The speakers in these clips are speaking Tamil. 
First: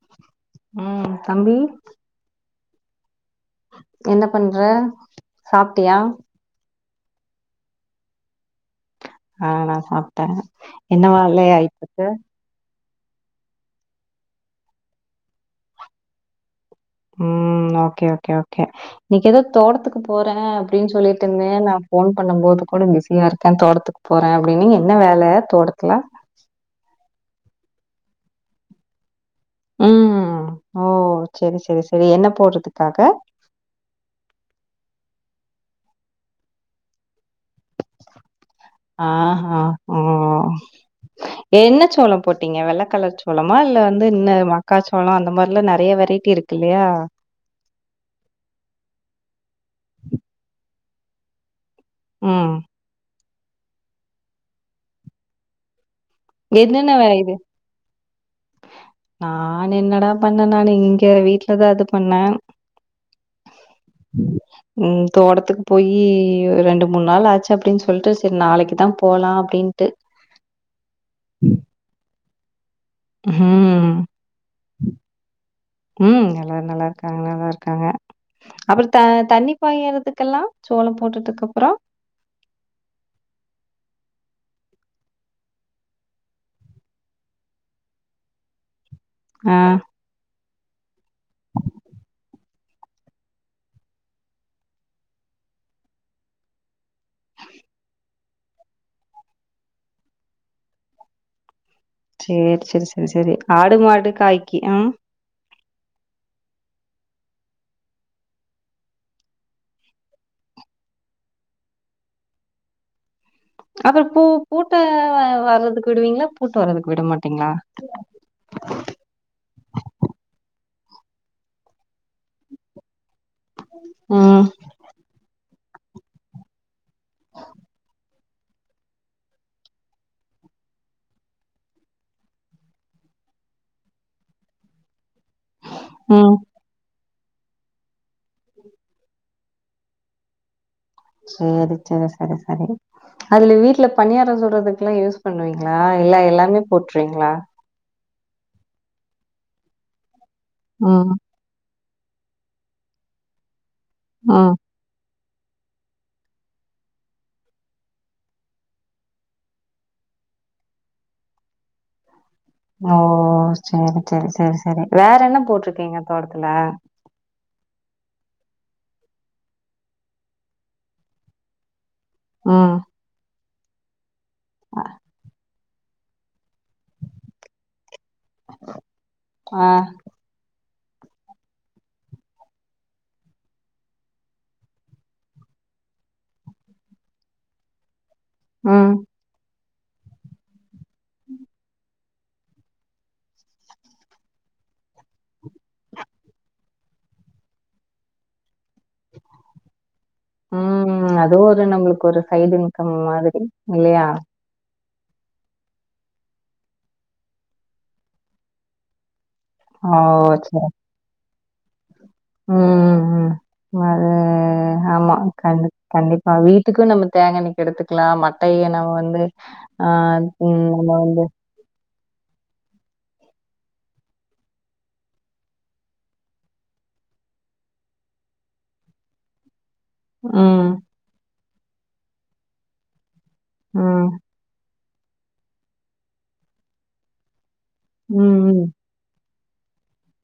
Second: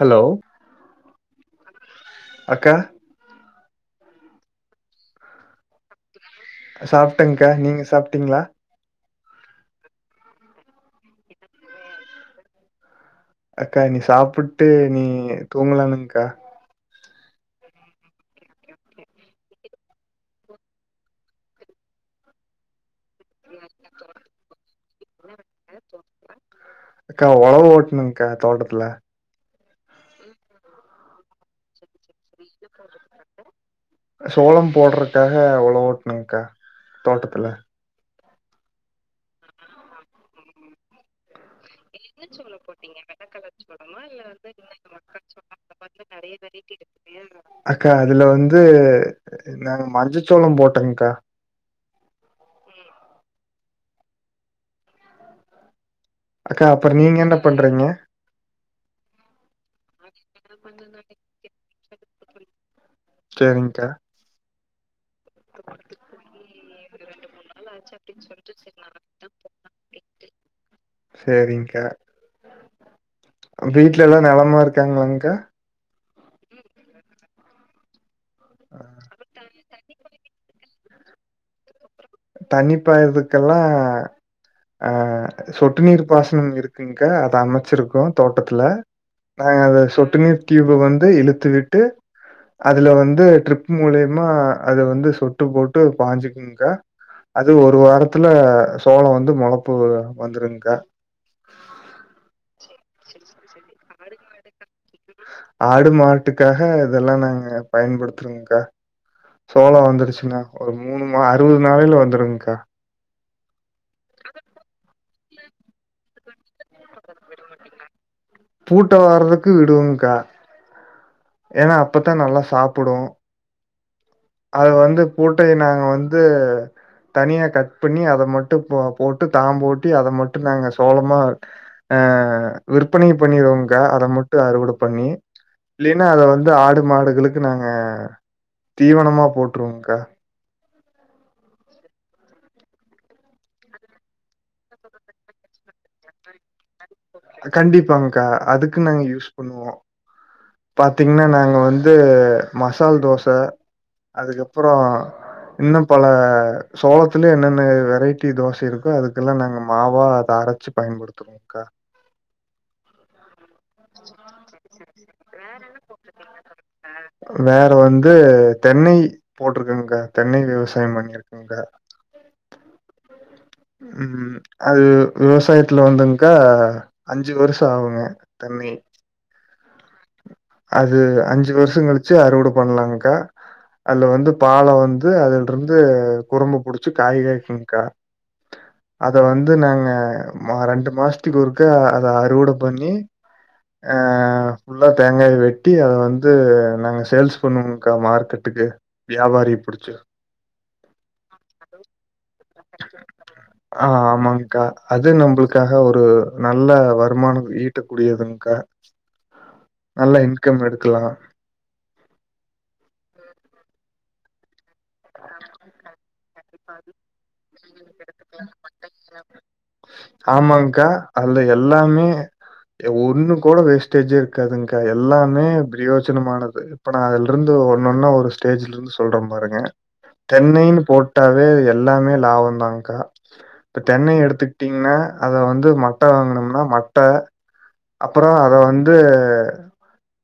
ஹலோ உம் தம்பி அக்கா என்ன பண்ற சாப்ட்டியா சாப்ட்டங்க்கா நீங்க சாப்ட்டீங்ளா ஆ நா சாப்ட்டே என்ன வேலயா இப்பக்கு அக்கா இனி சாப்புட்டு நீ தூங்கலானுங்கா உம் ஓகே ஓகே ஓகே இன்னிக்கு ஏதோ தோட்டத்துக்கு போறே அப்டின் சொல்லிட்டுருந்தே நா ஃபோன் பண்ணும் போது கூட பிஸியா ருக்கே தோட்டத்துக்கு போறே அப்டின்னீங்க என்ன வேல தோட்டத்துல அக்கா ஒழவு ஓட்டணுக்கா தோட்டத்துல ம் ஓ செரி செரி செரி என்ன போட்றதுக்காக சோளம் போட்றக்காக ஒழவு ஓட்டுனங்க்கா தோட்டத்துல ஆஹ் ஒ ஒ என்ன சோள போட்டீங்க வெள்ள கலர் சோளமா இல்ல வந்து இன்ன மக்காச்சோள அந்த மாரில நெறய வெரை ட்டி இருக்கு இல்லயா அக்கா அதுல வந்து நாங்க மஞ்சசோள போட்டோங்க்கா ம் அக்கா அப்றோ என்னென்ன வே- நீங்க என்ன பண்றீங்க நானு என்னடா பண்ண நானு இங்க வீட்லதா அது பண்ண செரிங்க்கா ம் தோட்டத்துக்கு போய் ரெண்டு மூண் நாள் ஆச்சு அப்டின் சொல்ட்டு செரி நாளைக்குதா போலா அப்டின்ட்டு செரிங்க்கா உங்க ம். வீட்ல எல்லா நெலமா இருக்காங்களாங்க்கா ம் எல்லாரு நல்லாருக்காங்க நல்லாருக்காங்க அப்றோ த தண்ணி பாயறதுக்கெல்லா சோள போட்டதுக்கப்றோ தண்ணி பாய்றதுக்கெல்லா ஆ சொட்டு நீர் பாசனம் இருக்குங்க்கா அத அமைச்சிருக்கோ தோட்டத்துல ஆ நாங்க அத சொட்டு நீர் ட்யூப வந்து இழுத்து விட்டு அதுல வந்து ட்ரிப் முலியமா அது வந்து சொட்டு போட்டு பாஞ்சுக்குங்க்கா அது ஒரு வாரத்துல சோள வந்து முளப்பு வந்துருங்க்கா சேரி சேரி சேரி சரி ஆடு மாடு காய்க்கு ஆ ஆடு மாட்டுக்காக இதெல்லா நாங்க பயன்படுத்துறோங்க்கா சோள வந்துருச்சுனா ஒரு மூணு மா அறுவது நாளில வந்துடுங்கா அப்றோ பூ பூட்ட வ வர்றதுக்கு விடுவீங்களா பூட்டு வர்றதுக்கு விடமாட்டீங்களா பூட்ட வர்றதுக்கு விடுவங்க்கா ஏன்னா அப்பத்தா நல்லா சாப்புடு ம் அத வந்து பூட்டைய நாங்க வந்து தனியா கட் பண்ணி அத மட் டு போ போட்டு தாம் போட்டி அத மட்டு நாங்க சோளமா அ விற்பனை பண்ணிடுவங்கா அத மட்டு அறுவடை பண்ணி இல்லினா அத ம். வந்து ஆடு மாடுகளுக்கு நாங்க தீவனமா போட்ருவோங்கா சேரி சரி சரி சரி அதுல வீட்ல பணியார சுடுறதுக்குலா யூஸ் பண்ணுவீங்களா இல்ல எல்லாமே போற்றுவீங்களா கண்டிப்பாங்கா அதுக்கு நாங்க யூஸ் பண்ணுவோ ம், பாத்தீங்கன்னா நாங்க வந் து மசால் தோச ம். அதுக்கப்பறோ இன்னு பல சோளத்துலய என்னென்ன வெரைட்டி தோச இருக்கோ அதுக்கெல்லா நாங்க மாவா அத அர ச்சு பயன்படுத்துவோங்க்கா ஓ செரி செரி செரி செரி வேற என்ன போட்ருக்கீங்க தோட்டத்துல வேற வந்து தென்னை போட்ருக்காங்க்கா தென்னை விவசாய பண்ணிருக்காங்க்கா ம் ம் அது விவ விவசாயத்துல வந்துங் க்கா அஞ்சு வருஷோ ஆகுங்க தென்னை ஆ அது அஞ்சு வருஷ கழிச்சு அறுவட பண்ணலாங்கா அது வந்து பாலு வந்து அதுலருந்து குறும்பு புடிச்சி காய் காய்க்கும் கா உ அத வந்து நாங்க மா ரெண்டு மாசத்துக்கு ஒருக்க அத அறுவடை பண்ணி ஆ ஃபுல்லா தேங்காய வெட்டி அத வந்து நாங்க சேல்ஸ் பண்ணுவோங்கா மார்க்கெட்டுக்கு வியாபாரி புடிச்சு உ அதுவு ஒரு நம்மளுக்கு ஒரு சைட் இன்கம் மாதிரி இல்லயா கா அது நம்மளுக்காக ஒரு நல்ல வருமானோ ஈட்டக்கூடியதுன்கா [inaudible] நல்ல இன்கம் எடுக்கலா உ உ அது ஆமா கண் கண்டிப் ஆ வீட்டுக்கு நம்ம தேங்கண்ணெய்க்கு எடுத்துக்கலா மட்டைய நம்ம வந்து ஆ உ நம்ம ஆமாங்க்கா. வந்து அதுல எல்லாமே ஏ ஒண்ணு கூட வேஸ்டேஜே இருக்காதுங்கா எல்லாமே பிரயோஜனமானது இப்ப நா அதுலருந்து ஒன்னுன்னா ஒரு ஸ்டேஜ்ல இருந்து சொல்றே பாருங்க ம், தென்னைன்னு போட்டாவே எல்லாமே லாபம்தாக்கா இப்ப ம், தென்னை எடுத்துக்கிட்டீங்கன்னா அத வந்து மட்ட வாங்னம்னா மட்ட அப்றோ அத ம், வந்து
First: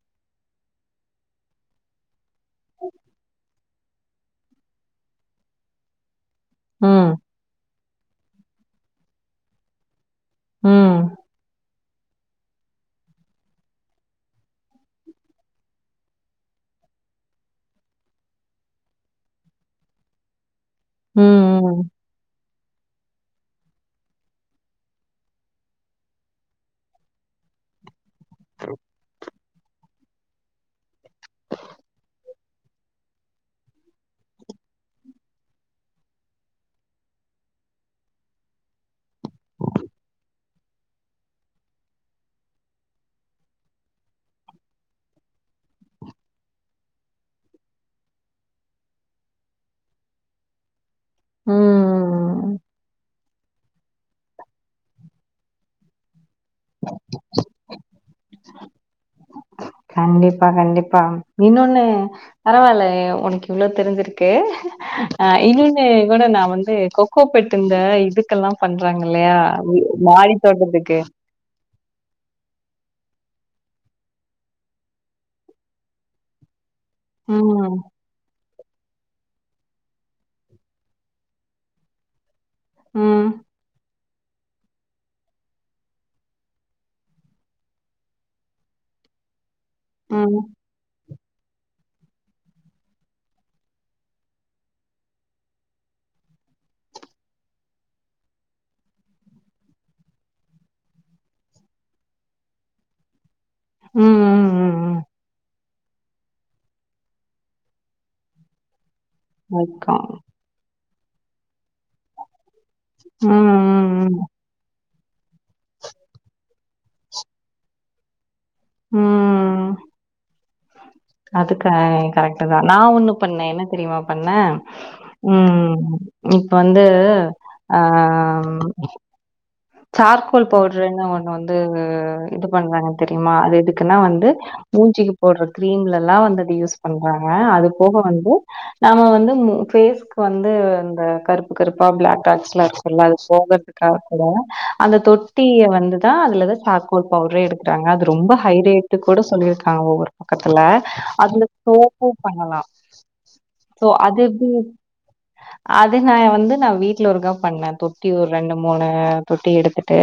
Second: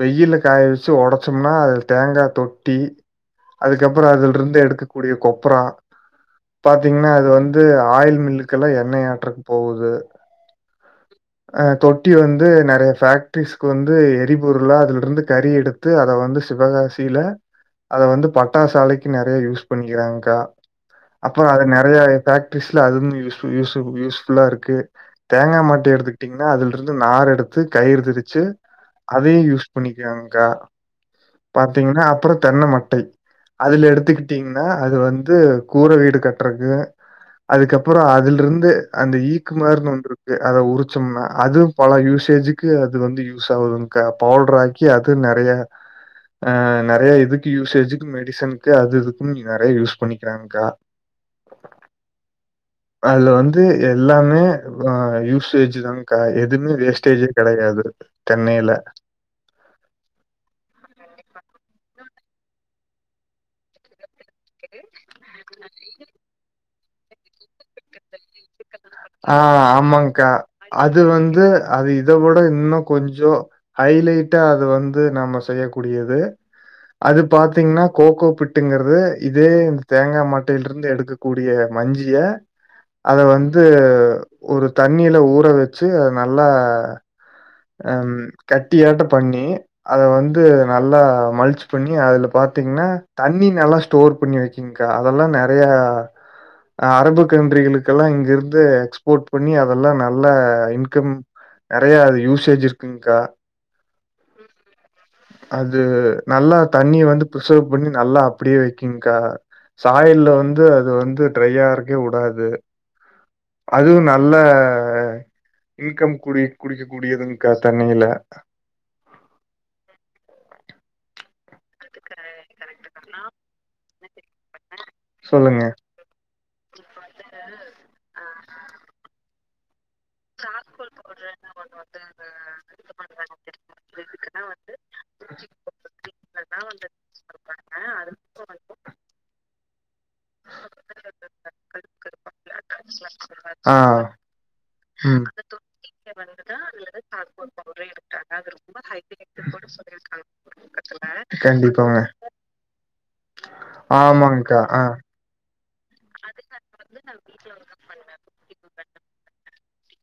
வெயில்ல காய வச்சு உடைச்சோம்னா அது தேங்கா தொட்டி அதுக்கப்றோ அதுல இருந்து எடுக்கக்கூடிய கொப்ரா ம், பாத்தீங்கன்னா ம், அது வந்து ஆயில் மில்லுக்குல்லா எண்ணெய ஆற்றதுக்கு போகுது உ அ தொட்டி வந்து நெறைய ஃபேக்ட்ரிசுக்கு வந்து எரிபொருளா அதுலருந்து கறி எடுத் த்து அத வந்து சிவகாசியில அத வந்து பட்டாசாலைக்கு நெறைய யூஸ் பண்ணிக்கிறாங்க்கா ம், அப்றோ அது ம், நெறைய பேக்டரிஸ்ல அது யூசு யூஸ் யூஸ்ஃபுல்லா இருக்கு தேங்காய் மட் எடுத்துக்கிட்டிங்னா அதுல இருந்து நார் எடுத்து கயிறு தெறிச்சு அதயும் யூஸ் னிகங்காக்கா பாத்தீங்கன்னா அப்றோ தென்ன மட்டை அதுல எடுத்துக்கிட்டீங்கன்னா அது வந்து கூரை வீடு கட்டுறக்கு அதுக்கப்றோஅதுல இருந்து அந்த ஈக்குமாருனு வந்திருக்கு அத உரிச்சோம்னா அது பல யூசேஜுக்கு அது வந்து யூஸ் ஆகுதுகா பவுடர் ஆக்கி அது நெறைய ஆ நிறைய இதுக்கு யூசேஜுக்கு மெடிசனுக்கு அது இதுக்கு நீ நிறைய யூஸ் பண்ணிக்கிறாங்க்கா ம். அது வந்து எல்லாமே ஆ யூசேஜ் தான்க்கா எதுவுமே வேஸ்டேஜே கிடையாது தென்னையில கண்டிப்பா கண்டிப்பா இன்னொன்னு பரவாயில்ல உனக்கு இவ்வளோ தெரிஞ்சிருக்கு ஆ இன்னொன்னு கூட நா வந்து கோப்பட்டு இதுக்கெல்லா பண்றாங்க ஆ இல்லையா ஆமாங்க்கா. மாறி தோட்டத்துக்கு அது வந்து அது இதை விட இன்னு கொஞ்சோ ஹைலைட்டா அது வந்து நம்ம செய்யக்கூடியது அது ம், பாத்தீங்கன்னா கோகோ பிட்டு ட்டுங்கிறது இதே இந்த தேங்காய் மாட்டையில இருந்து எடுக்கக்கூடிய மஞ்சிய அத ம், வந்து ஒரு தண்ணியில ஊற வச்சு அது நல்லா ஆ கட்டியாட்டம்பண்ணி அத ம், வந்து ம், நல்லா மலிச்சு பண்ணி அதுல பாத்தீங்கன்னா தண்ணி நல்லா ஸ்டோர் பண்ணி வைக்கீங்கா அதெல்லா நெறைய அரபு கண்ட்ரிகளுக்கெல்லா இங்கிருந்து எக்ஸ்போர்ட் பண்ணி அதெல்லா நல்லா இன்கம் நெறைய அது யூசேஜ் இருக்குங்க்கா ம் ம் ம் ம் அது நல்லா தண்ணிய வந்து பிரிசர்வ் பண்ணி நல்லா அப்டியே வக்கிங்க்கா வைக்கோம். சாயல்ல வந்து அது வந்து ட்ரையா இருக்கவே வுடாது ம் அதுவு ம், நல்ல இன்கம் குடி குடிக்க கூடியதுங்க்கா தென்னையில ம் ம் அது க கரெக்ட்டு தா நா ஒண்ணு பண்ணே என்ன தெரியுமா பண்ணே சொல்லுங்க. ம் இப்ப வந்து அ சார்கோல் பவுட்ருன்னு ஒண்ணு வந்து இது பண்றாங்க தெரியுமா அது எதுக்குன்னா வந்து மூஞ்சிக்கு போட்ற கிரீம்லல்லா வந்து அது யூஸ் பண்றாங்க அது போக வந்து நாம வந்து மூ ஃபேஸ்க்கு வந்து இந்த கருப்பு கருப்பா பிளாக் டாட்ஸ்லா இருக்குல அது போகறதுக்கு ஆ காக கூட அந்த ம் தொட்டிய வந்துதா அதுல தா சாக்கோல் பவுட்ரே எடுக்குறாங்க அது ரொம்ப ஹை ரேட்டு கூட சொல்லிருக்காங்க ஒவ்வொரு பக்கத்துல அதுல கண்டிப்பாங்க சோப்பு பண்ணலா சோ அது எப்டி ஆமாங்க்கா ஆ அது நா வந்து நா வீட்ல ஒருக்கா பண்ணே தொட்டி ஒரு ரெண்டு மூணு தொட்டி எடுத்து ட்டு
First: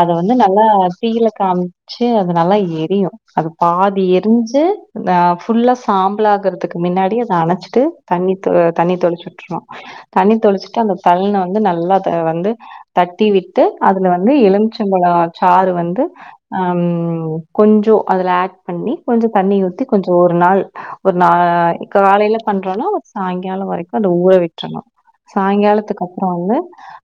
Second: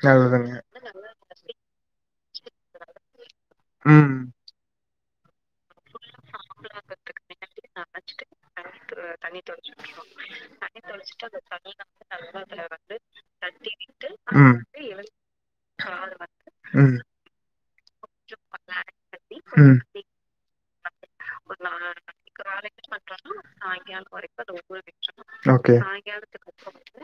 அத வந்து நல்லதுங்க நல்லா தீயில காமி ச்சு அது நல்லா எரியு அது பாதி ம் எரிஞ்சு த ஃபுல்லா சாம்பலாகறதுக்கு மின்னாடி அத அணச்சுட்டு தண்ணி தொ தண்ணி தொளிச்சுட்றுவா தண்ணி தொளிச்சுட்டு அந்த தள்ன வந்து நல்லா அத வந்து தட்டி விட் அதுல வந்து ம் எலுமிச்சம்பழோ சாறு வந்து ம் கொஞ்சோ அதுல ஆட் பண்ணி கொஞ்சோ தண்ணி ம் ஊத்தி கொஞ்சோ ஒரு நாள் ஒரு நா காலேல பண்றோனா ஒரு சாங்காலோ வரைக்கு அந்த ஊற விட்றணு ஓகே சாங்காலத்துக்கு அப்பறோ வந்து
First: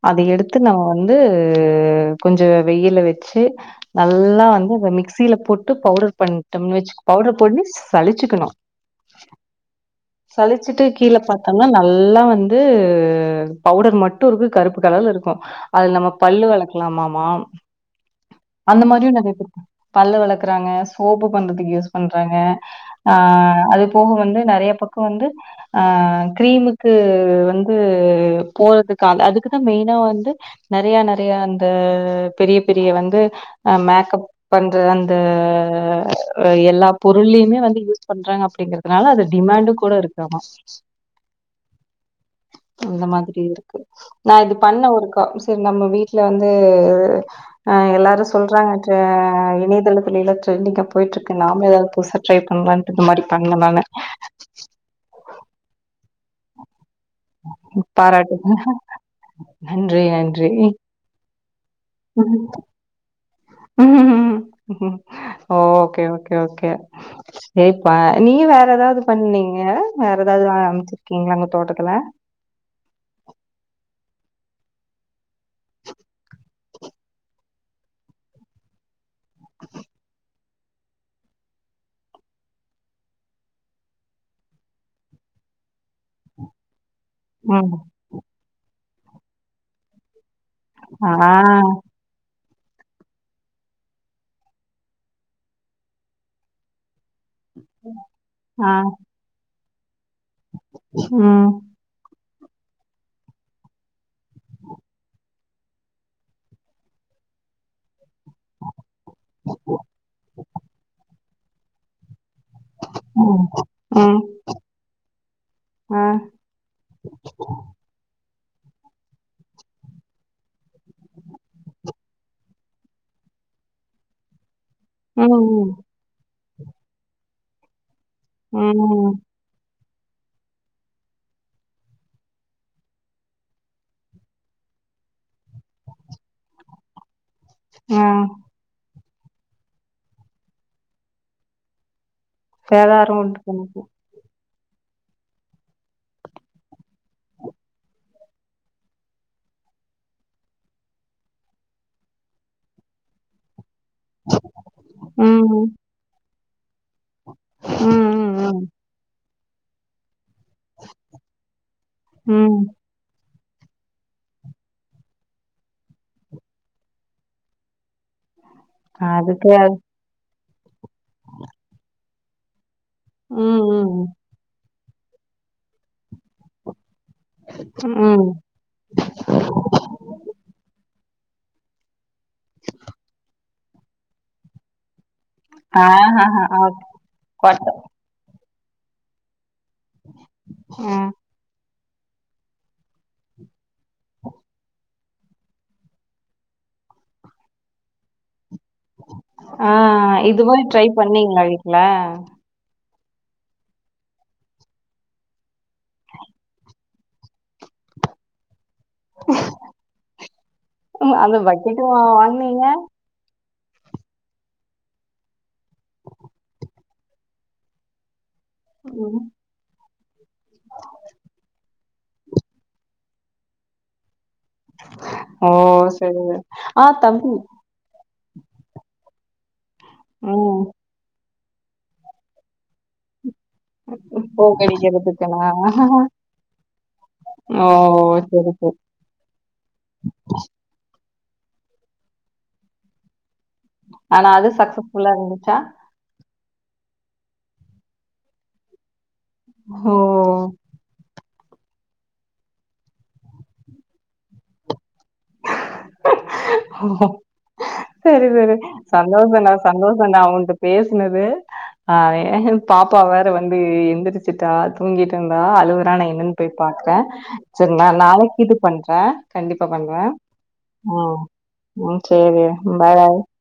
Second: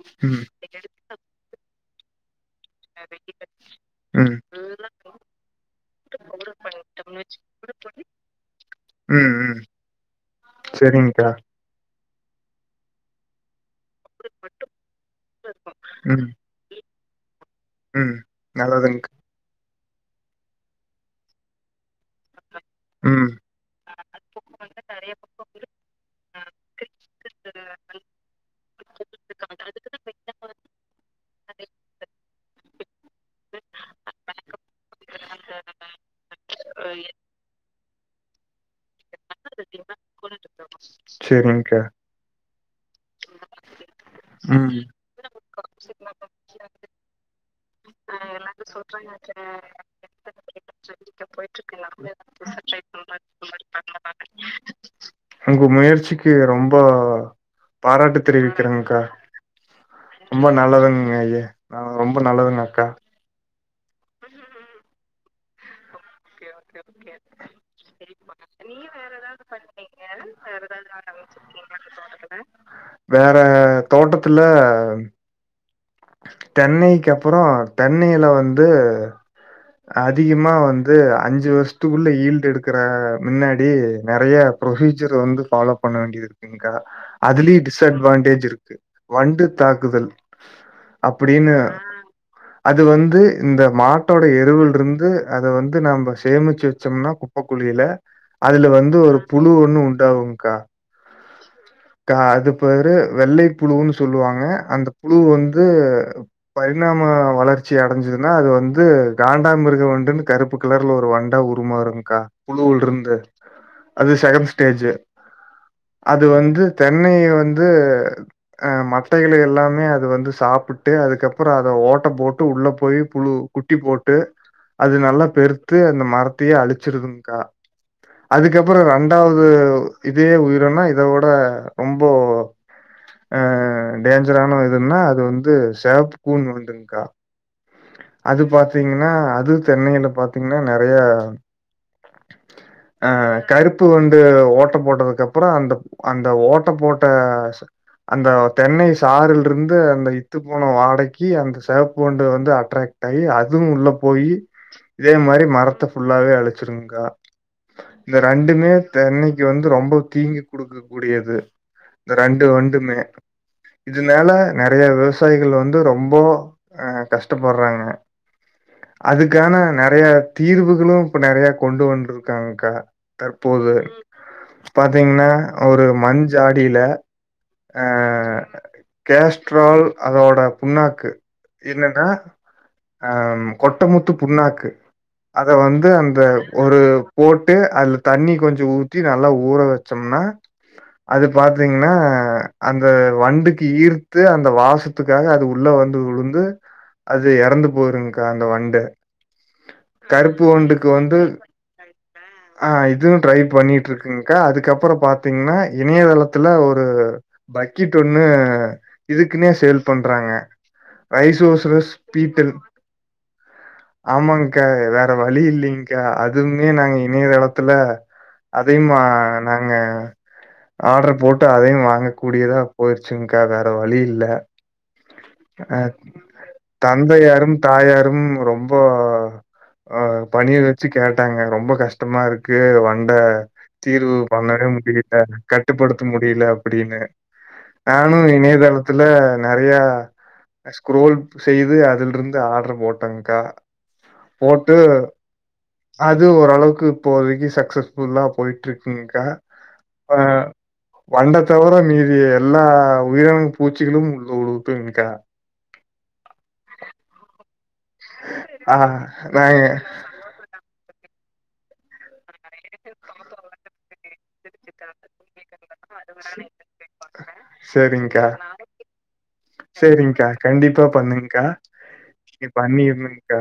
அத ம் எடுத்து நம்ம வந்து து கொஞ்சோ வெயில்ல வச்சு ம் நல்லா வந்து அத மிக்சில போட்டு பவுடர் பண்டம்னு வச்சு பவுடர் பண்ணி சலுச்சுக்கணு ம் ம் சலிச்சுட்டு கீழ செரிங்க்கா பாத்தா னா நல்லா வந்து பவுடர் மட்டு இருக்கு கருப்பு கலர்ல இருக்கு அது நம்ம ம் பல்லு வெளக்கலாமாமா ம் அந்த நல்லதுங்க்கா மாரியு நெறைய பேர் பல்லு வெளக்குறாங்க சோப்பு பண்றதுக்கு யூஸ் பண்றாங்க ஆ ம் அது போக வந்து நெறைய பக்கோ வந்து ஆ கிரீமுக்கு வந்து போறதுக்காக அதுக்குதா மெயினா வந்து நெறையா நெறையா அந்த பெரிய பெரிய வந்து அ மேக்கப் பண்ற அந்த எல்லா பொருள்ளயுமே வந்து யூஸ் பண்றாங்க அப்டிங்கறது னால அது டிமாண்டு கூட இருக்குதாமா செரிங்க்கா அந்த மாதிரி நா இது ம் பண்ணே ஒருக்கா சரி நம்ம வீட்ல வந்து அ எல்லாரு சொல்றாங்கன்ற இனையதளத்துலேலா ட்ரெண்டிங்கா போயிட்ருக்கு நாம எதாவது புதுசா ட்ரை பண்லான்ட்டு இந்த மாரி பண்ணே நானு உங்க முயற்சிக்கு ரொம்ப பாராட்டு பாராட்டுங்க தெரிவிக்கிறேங்க்கா நன்றி ரொம்ப நன்றி நல்லதுங் கய்யே ஆ ரொம்ப நல்லதுங்க அக்கா ஓகே ஓகே ஓகே சேர்ப்பா நீங்க வேற ஏதாவது பண்ணீங்க வேற ஏதாவது அம்ச்சு இருக்கீங்ளாங்க தோட்டத்துல வேற தோட்டத்துல தென்னைக்கப்புறோ தென்னைல வந்து அதிகமா வந்து அஞ்சு வர்ஷத்துக்குள்ள ஈல்டு எடுக்கற முன்னாடி நறைய ப்ரொசீஜர் வந்து ஃபாலோ பண்ண வேண்டியத் இருக்குங்கா அதுலயு ம். டிஸ்அட்வான்டேஜ் இருக்கு வண்டு தாக்குதல் ஆ, அப்புடின்னு அது வந்து இந்த மாட்டோட எருவுல் இருந்து அத வந்து நம்ப சேமிச்சு வெச்சோம்னா ஓக்குழில அதுல ஆ, வந்து ஒரு புழு ஒன்னு உண்டாகுங்கா ம் கா அது பேரு வெள்ளை புழுன்னு சொல்லுவாங்க அந்த புழு வந்து பரிணாம வளர்ச்சி அடஞ்சது ன்னா அது வந்து காண்டா மிருக வண்டுன்னு கருப்பு கலர் ஒரு வண்டா உருமாறுங்கா புழுலருந்து து ம், அது ம், செகண்ட் ஸ்டேஜு ஆ, அது வந்து தென்னைய வந்து அ மட்டைகளயெல்லாமே அது வந்து சாப்புட்டு அதுக்கப்புறோ அத ஓட்ட போட்டு உள்ள போய் புழு குட்டி போட்டு அது நல்லா ம், பெருத்து அந்த மரத்தையே அழிச்சிருதுமங்கா ம், அதுக்கப்பறோ ம் ரெண்டாவ்து உ இதே உயிரினோ இத உட ரொம்போ அ டேஞ்சரான இதுன்னா அது வந்து செவப்பு கூன் வண்டுங்கா ஆ. அது பாத்தீங்கனா அது தென்னைல பாத்தீங்கன்னா நறைய ஆ சேதாரம் உண்டு பண்ணுது. கருப்பு வந் உ ஓட்ட போட்டதுக்கப்புறோ அந்த அந்த ஓட்ட போட்ட அந்த தென்னை சாரல்ருந்து அந்த இத்துப்போன வாடைக்கி அந்த செவப்பு வண்டு வந்து அட்ரக்ட் ஆயி அதுவு உள்ள போய் இதே மாரி ம், மரத்த ஃபுல்லாவே அழிச் திருங்கா ம், இந்த ம், ம். ரெண்டுமே தென்னைக் வந்து ரொம்ப தீங்கு குடுக்க கூடியது இந்த ரெண்டு ம். வண்டுமே இதுனால நறைய விவசாயிகள் வந்து ரொம்போ அ கஷ் பாட்டுபாட்றாங்க அதுக்கு அதுக்கான அது நறைய தீர்வுகளு இப்ப நறைய கொண்டு வந்துருக்காங்கக்கா ம், தற்போது ம், பாத்தீங்னா ஒரு மண் ஜாடில ம் கேஸ்ட்ரால் அதோட புண்ணாக்கு என்னன்னா அ கொட்டமுத்து புண்ணாக்கு அத வந்து அந்த ஆஹஹ. ஒரு ஓகே. போட்டு கொட்ட. அதுல தண்ணி கொஞ்சோ ஊத்தி நல்லா ஊற வெச் சொன்னா ம். அது பாத்தீங்கன்னா அந்த வண்டுக் ஈர்த்து அந்த வாசத்துக்காக அது உள்ள வந்து விழுந்து அது எறந்து போய்ருங்க்கா அந்த வண்டு ஆ கருப்பு இதுமாரி ட்ரை வண்டுக்கு வந்து பண்ணீங்ளா வீட்ல ஆ இதுவு ட்ரை பண்ணிட்ருக்கங்க்கா அதுக்கப்புறோ பாத்தீங்கனா இணையதளத்துல ஒரு பக்கெட் ஒன்னு இதுக்குன்னே சேல் பண்றாங்க ம் அந்த ரைஸ் பக்கெட்டு சோசரஸ் வா பீட்டல் [inaudible] ஆமாங்கா வேற வழி இல்லிங்கா அதுமே நாங்க இணையதளத்துல அதையுமா ம் நாங்க ஆர்டெர் போட்டு அதையும் வாங்க கூடியதா போயிருச்சுங்க்கா வேற வழி இல்ல ஓ அ செரிங்க தந்தையாரும் தாயாரும் ரொம்போ அ பணிய ம் வச்சு கேட் ட்டாங்க ரொம்ப கஷ்டமாருக்கு வண்ட தீர்வு பண்ணவே முடியில போகடிக்கிறதுக்குனா கட்டுப்படுத்த முடியில அப்புடின்னு ஓ சரி சரி த்துல நறைய ஸ்க்ரோல் செய்து அதுல இருந்து ஆர்ட்ரு போட்டேங்க்கா ஆனா அது சக்சஸ்ஃபுல்லா இருந்துச்சா அது ஓரளவுக்கு இப்போதைக்கி சக்சஸ்ஃபுல்லா போயிட்டுருக்குங்க்கா ஹோ வண்ட தவர மீதி எல்லா உயிரின பூச்சிகளும் உள்ள உளுவுதுங்க்கா சரி சரி ஆ சந்தோஷொனா நாங்க சந்தோஷொ நா உன்ட பேசினது ஆ பாப்பா வேற வந்து எந்திரிச் சிட்டா தூங்கிட்ருந்தா அழுவுரா நா என்னன் போய் பாக்குறே சரி நா சரிங்க்கா நாளைக்கி இது பண்றே கண்டிப்பா பண்றே சரிங்க்கா கண்டிப்பா ம் பண்ணுங்கா ம் சரி நீ பாய் பண்ணிரனு பாய் கா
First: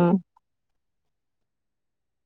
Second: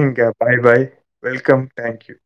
ம் பாய் பாய் வெல்கம் தேங்க்யூ